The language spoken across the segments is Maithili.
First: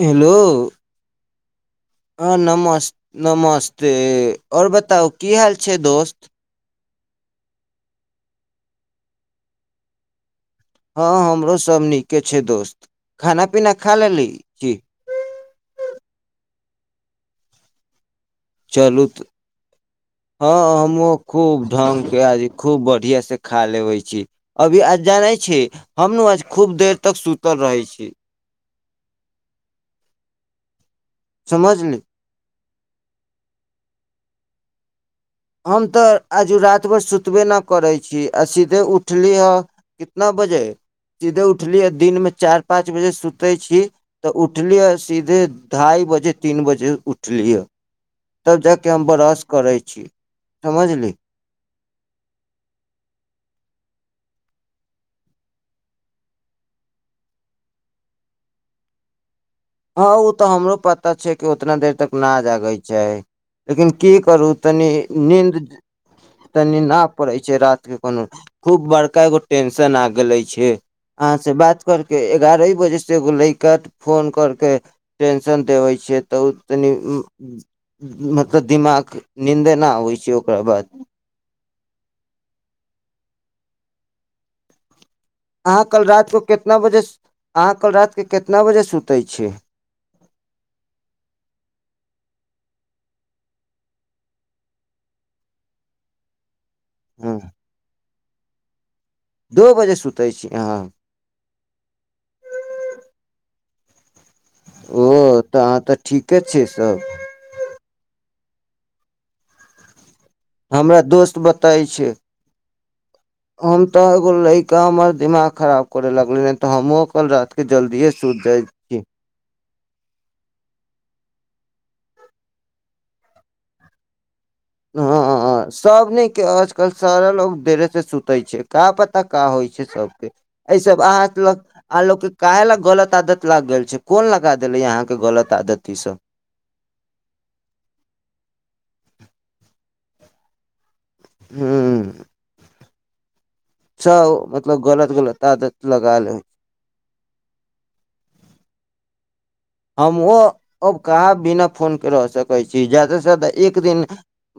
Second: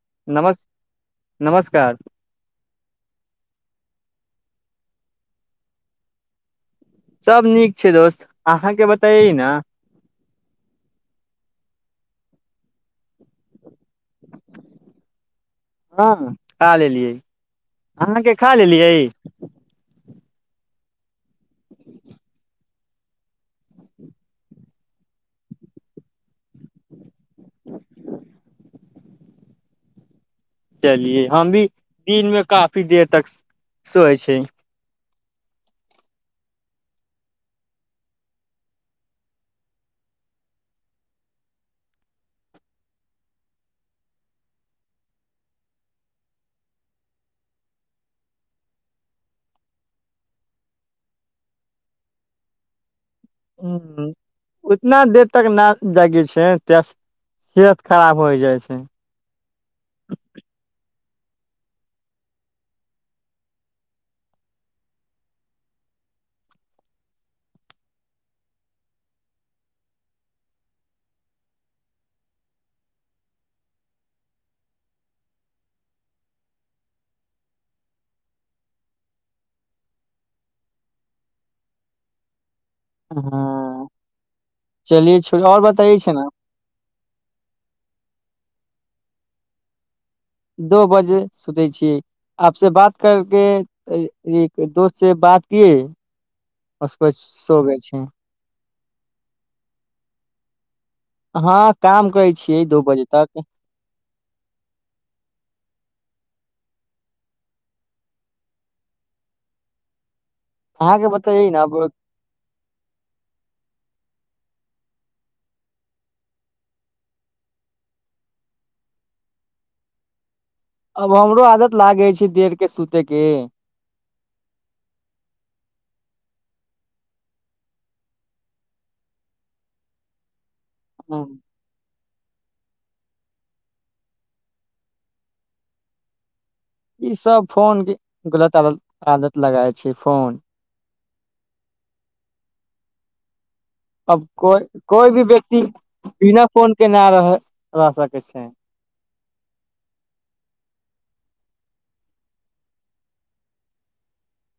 हेलो। नमस हाँ नमस नमस्ते। और बताउ की हाल छै दोस्त। सब नीक छै दोस्त, अहाँके बताइ न। हाँ हमरो सब नीके छै दोस्त, खाना पीना खा लैली की। काल एलियै अहाँके खा लेलियै चलू हँ हमूँ खूब ढङंगगके आज खूब बढ़िआँ से खा लेबै छी अभी आज जानै छी हम ने आज खूब देर तक सुतल रहै छी चलियए हम भी समझली दिन मे काफी काफी देर तक सोइ छै हम तऽ आजु राति भर सुतबे नहि करै छी आ सीधे उठली ह कितना बजे सीधे उठलियै दिनमे चारि पाँच बजे सुतै छी तऽ उठलिय ह सीधे ढाइ बजे तीन बजे उठलीै तब जा कऽ हम बरस करै छी समझली ह उतना देर तक नहि जागै छै त सेहत खराब होइ जाइ छै हँ ओ तऽ हमरो पता छै कि उतना देर तक न जागे छै लेकिन की करू तनी नींद तनी न पड़े छै रात के कोनो खूब बड़का एगो टेंशन आ गेले छै अहाँ से बात कर के एगारहे बजे से एगो लैका फोन कर टेंशन देै छ तऽ मतब दिमाग नींदे नहि आबै छै ओकरा बाद हँ चलिये छ अहाँ कल रात को कितना बजे अहाँ कल रात के कतना कितना बजे सुतै छियै दो बजे सुतै छियै आपस बात करके दोस्त से बात कए उसके बाद सो ग छै दू बजे सुतै छी अहाँ हँ काम करै छियै दू बजे तक ओ तऽ अहाँ तऽ ठीके छै सभ हमरा अहाँके दोस्त बतैयै ने बताय छै हम तऽ एगो ल कऽ हमर दिमाग खराब करय लगलनि नहि तऽ हमहूँ कल रातिके जल्दिए सूति जाइत छी अब हमरो आदत लागै छै देरके सुतयके हँ सबने के आजकल सारा लोक देरे के सुतै छै का पता का होइ छै सबके एहिऐ सब हँ। अहाँत ल आ लोकोके काह लए गलत आदत लागि गेल छै कोन लगा देले अहाँके गलत आदत ईसभ ई सब फोन छ फोन हूँ अब कोइ मतलब गलत कोइ भी गलत व्यक्ति आदत लगा ले बिना फोन के नहि रह रह सकैत छै हम ओँ अब कहाँ बिना फोनके रहहि सकै छी जा्यदासँ जा्यदा एक दिन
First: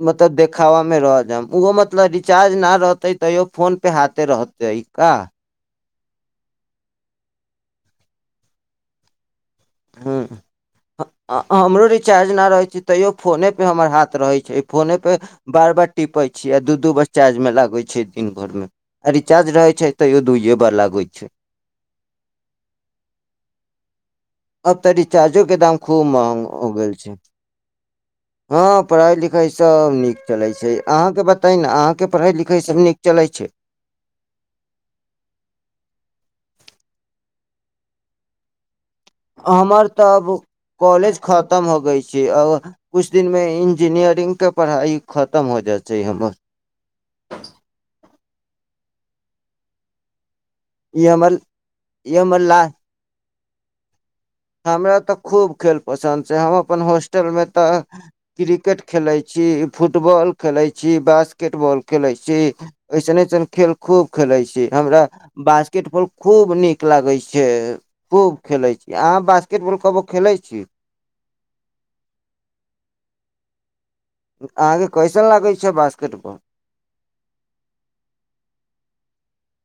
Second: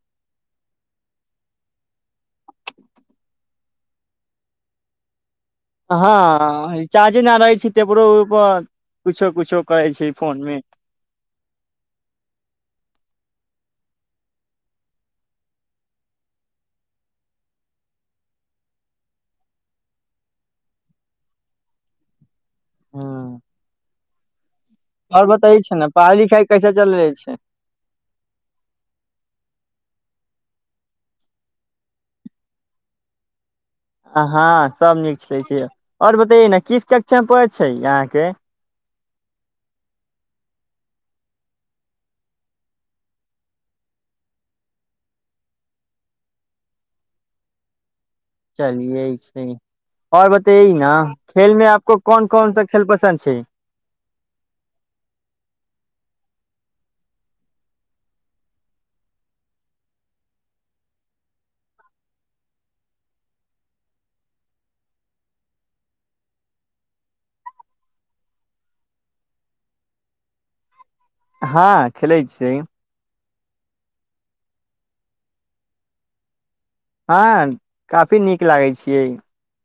मतलब देखाबामे रह जायब ओहो मतलब रिचार्ज नहि रहतै तैयो फोनपे हाथे रहतै का हँ रिचार्जे न रहै छै तेपरो उपर कुछो कुछो करै छै फोन मे ह हमरो रिचार्ज नहि रहैत छै तैयो फोनेपर हमर हाथ रहै छै फोनेपर बार बार टिपैत छी आ दू दू बार चार्जमे लागैत छै दिन भरिमे आ रिचार्ज रहै छै तैयो दुइए बार लागैत छै हँ [inaudible] आब तऽ रिचार्जो के दाम खूब महग लिखाइ हो कैसे गेल चल रहै छै हँ पढ़ाई लिखाई सब नीक चलै छै अहाँके बताइ ने अहाँके पढ़ै लिखै सभ नीक चलै छै हँ सभ नीक छलै छै आओर बतैयए ने किस कक्षा में पढै छै अहाँके हमर तऽ अब कॉलेज खतम हो गइ छै आ किछु दिनमे इंजीनियरिंगके पढ़ाइ खतम हो जाइ छै हमर चलियए आओर ब त ने ई हमर खेल में आपको ई कोन हमर कन ला सा खेल पसन्द छै हमरा तऽ खूब खेल पसन्द छै हम अपन होॉस्टलमे तऽ क्रिकेट खेलैत छी फुटबॉल खेलैत छी बास्केटबॉल खेलैत छी अइसन अइसन खेल खूब खेलैत छी हमरा बासकेटबॉल खूब नीक लागैत छै खूब खेलैत छी आब [unintelligible] हँ खेलै छियै [unintelligible] [unintelligible]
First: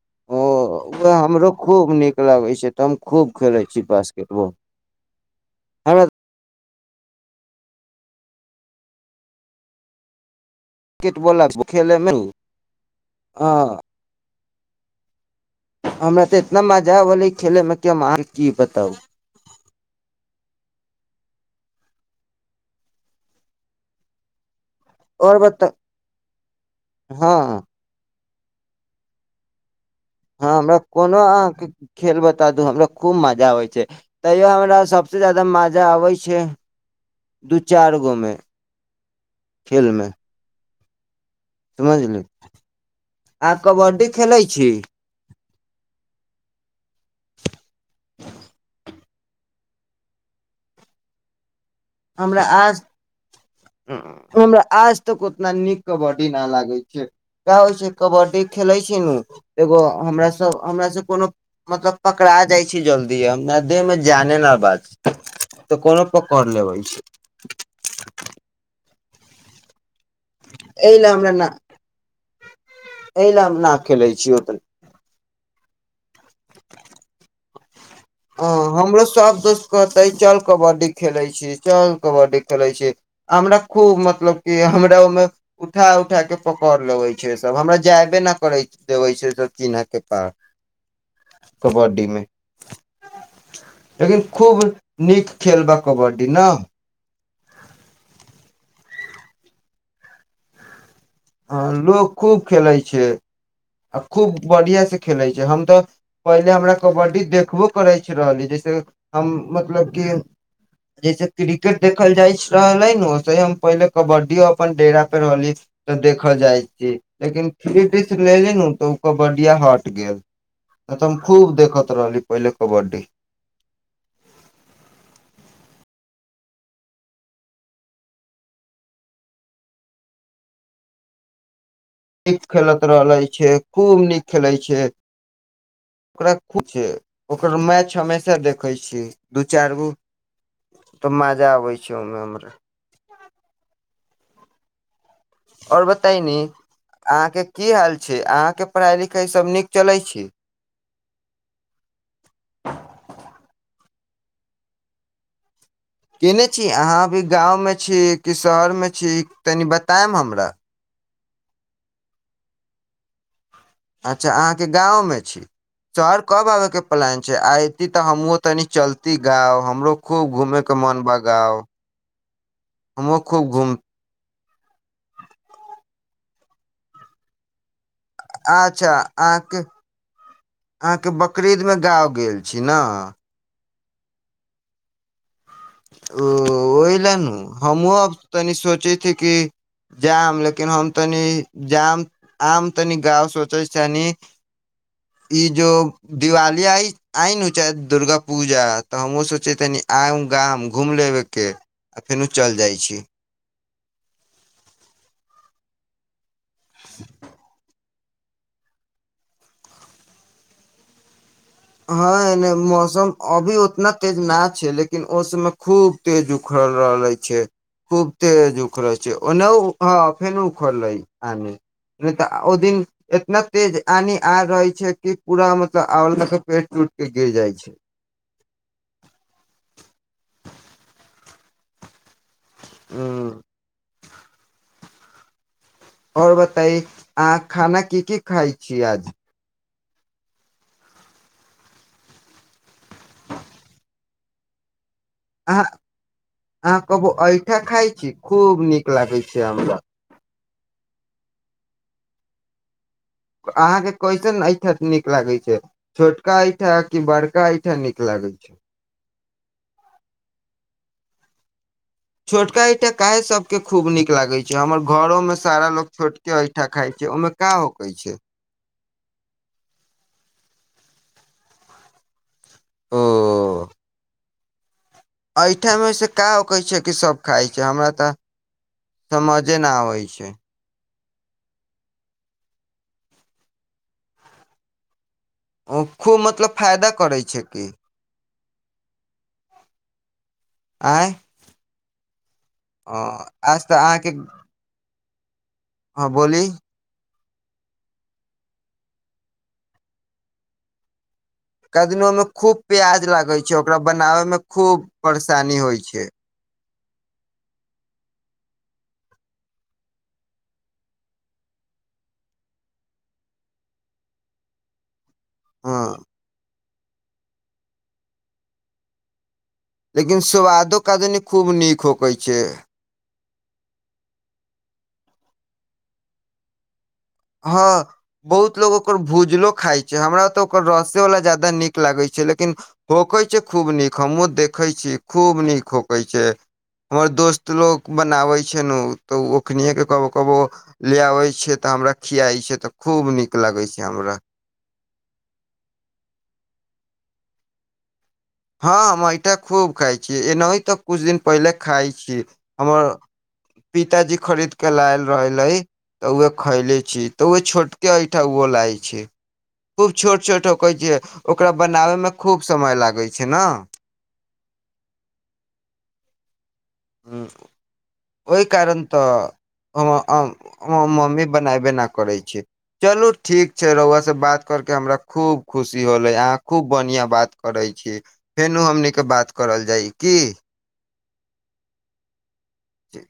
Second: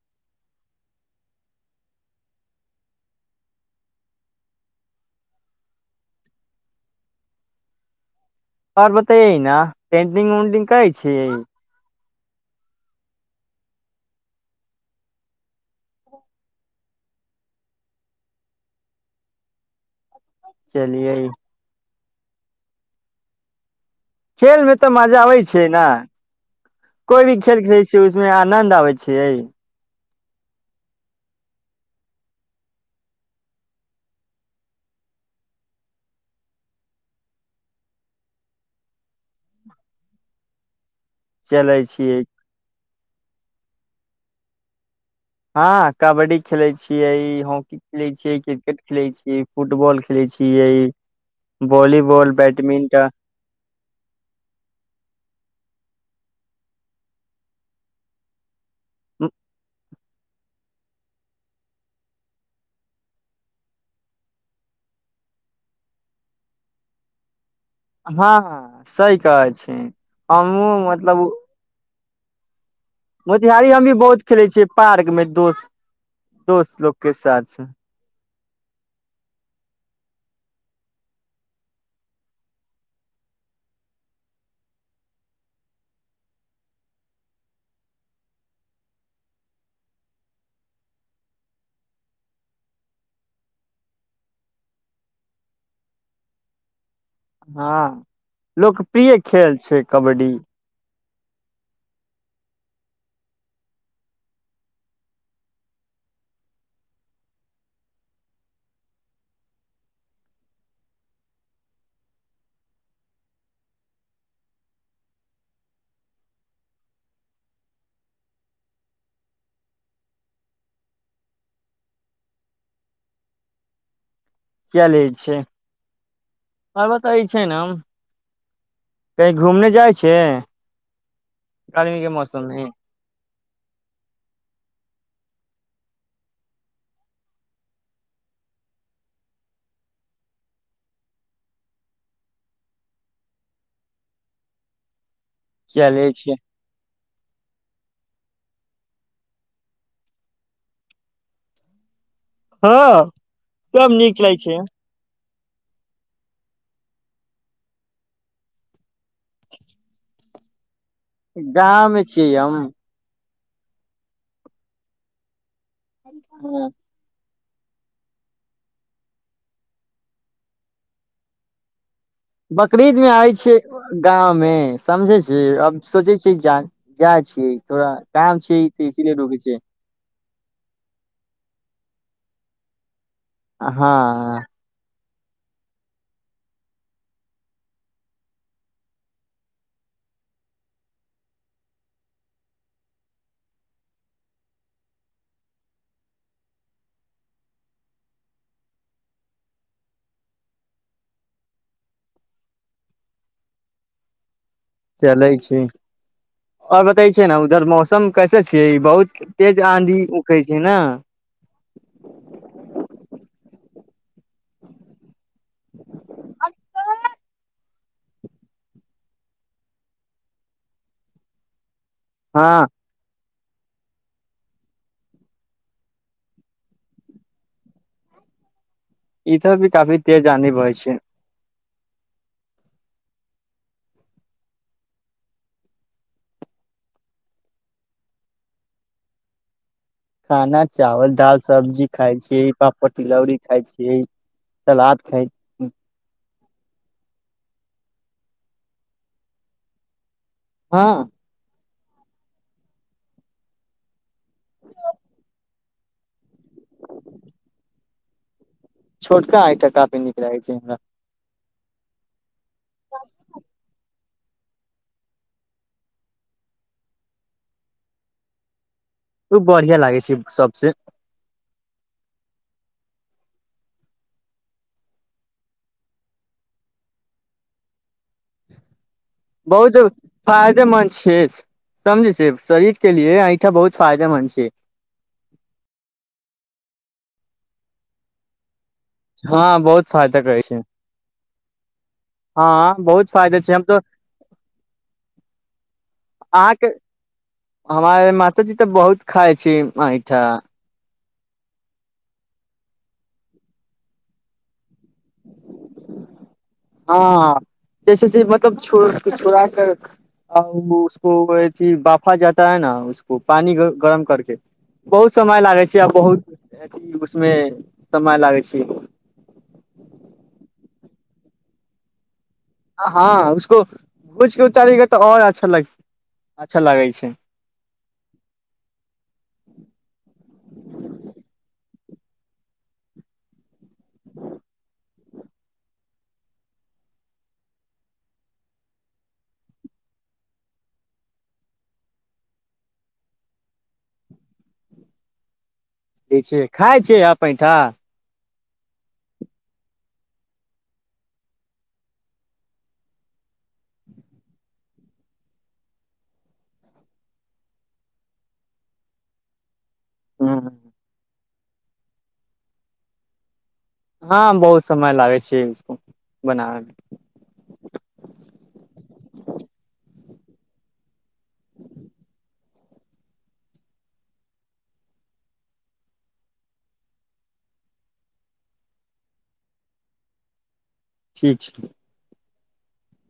[unintelligible] [unintelligible] [unintelligible] ह हमरा तऽ इतना मजा औलै खेलयमे कि हम अहाँ केँ की बताउ चलिये खेलमे तऽ मजा आओर अबै छै बताउ ने कोई हँ भी खेल खेलै छियै उमे आनंद आबै छियै हँ हमरा कोनो अहाँके खेल बता दू हमरा खूब मजा आबै छै तैयो हमरा सभसे ज्यादा मजा आबै छै दू चारि गो मे खेलमे चलै छियै समझली आ कबड्डी खेलै छी हँ कबड्डी खेलै छियै हॉकी खेलैत छियै क्रिकेट खेलैत छियै ई फुटबॉल खेलै छियै वॉलीबॉल हमरा आज बैडमिंटन हमरा आज तक उतना नीक कबड्डी न लागे छै का होइ छै कबड्डी खेले छै नू एगो हमरा सब हमरा से कोनो मतलब पकड़ा जाय छी जल्दी हमरा देह मे जाने न बात छै तऽ कोनो पकड़ लेबै छै हँ सही कहै छी हमहूँ एहि लए मतलब हमरा न एहि लए हम न खेलै छी ओतन [unintelligible] [unintelligible] [unintelligible] हँ लोकप्रिय खेल छै कबड्डी हँ लोक खूब खेलय छै [unintelligible] [unintelligible] [unintelligible] मौसम मे [unintelligible] [unintelligible] [unintelligible] चलै छै के पढ़ाइ लिखाइ सब नीक चलै छै हँ सब नीक चलै छै केने छी अहाँ अभी गाँवमे छी कि शहर मे छी [unintelligible] गाँव मे छियै हम। अच्छा अहाँके गाँव मे छी। शहर कब आबेके प्लान छै, आय एती ते हमहुवो तनि चलती गाँव हमरो खूब घूमे के मन बा गाँव। बकरीद मे हमहुँ आय खूब छी घूम गाँव मे समझै छी अब सोचै छीये जाय, जाय छियै थोड़ा काम छै तऽ अच्छा इसीलिए रुकै छै अहाँके, अहाँके बकरीद मे गाँव गेल छी ने। हाँ। उ ओय लएनु हमहुवो अब तनि सोचै छी कि जाब लेकिन हम तनि जाब आम तनि गाँव सोचै छनि। ई जो दिवाली आइ आइनु चाहे दुर्गा पूजा तऽ हमहूँ सोचै तनि आउ गाम घुम लेबैके आ फेनु चल जाय छी। चलै छी। और बताई छै ने उधर मौसम कैसे छी बहुत तेज आंधी उखै छै ना। हाँ इन्ने मौसम अभी उतना तेज ना छै लेकिन ओ समय खूब तेज उखड़ल रहले छै। खूब तेज उखरै छै ओनहु हाँ फेनु उखड़लै आने। ने तऽ ओ हँ दिन एतना तेज आनी आ रहे छै की पूरा मतलब और मतलब पेड़ टूट के गिर जाय छै। इधर भी काफी तेज आंधी बहे छै। उम्म। और बताई अहाँ खाना की की खाय छी आज। खाना चावल, दाल, सब्जी खाय छी, पापड़, तिलौरी खाय छी, सलाद खाय अहाँ छी। अहाँ कभो ऐठाँ खाय छी, खूब नीक लागै छै हमरा। हाँ। क अहाँ के कैसन ऐठ [unintelligible] नीक लागै छै। छोटका ऐंठा कि बड़का ऐंठा नीक लागै छै। छोटका ऐंठा काफी नीक लागै छै हमरा। छोटका ऐंठा काहे सबके खूब नीक नीक लागै छै, हमर घरोमे सारा लोग छोटके ऐंठा खाय छै, ओय मे का होकै छै। उ बढ़ियाँ लागै छै सबसे। ओ ऐंठा मे से का होकै छै कि सब खाय छै, हमरा तऽ समझे न बहुद आबै छै फायदेमन्द छै, समझै छी शरीर के लिए ऐंठा बहुत फायदेमन्द छी। उ खूब मतलब फायदा करै छै की। हँ बहुत फायदा करै छै आँय हँ बहुत फायदे छै हम आज तऽ अहाँके हँ बोली [unintelligible] [unintelligible] [unintelligible] समय लागै छै आ हँ बहुत [unintelligible] [unintelligible] [unintelligible] अच्छा लग अच्छा लागै छै [unintelligible] [unintelligible] [unintelligible] [unintelligible] हूँ [unintelligible] [unintelligible] छै ने [unintelligible] [unintelligible] ठीक छै ठीक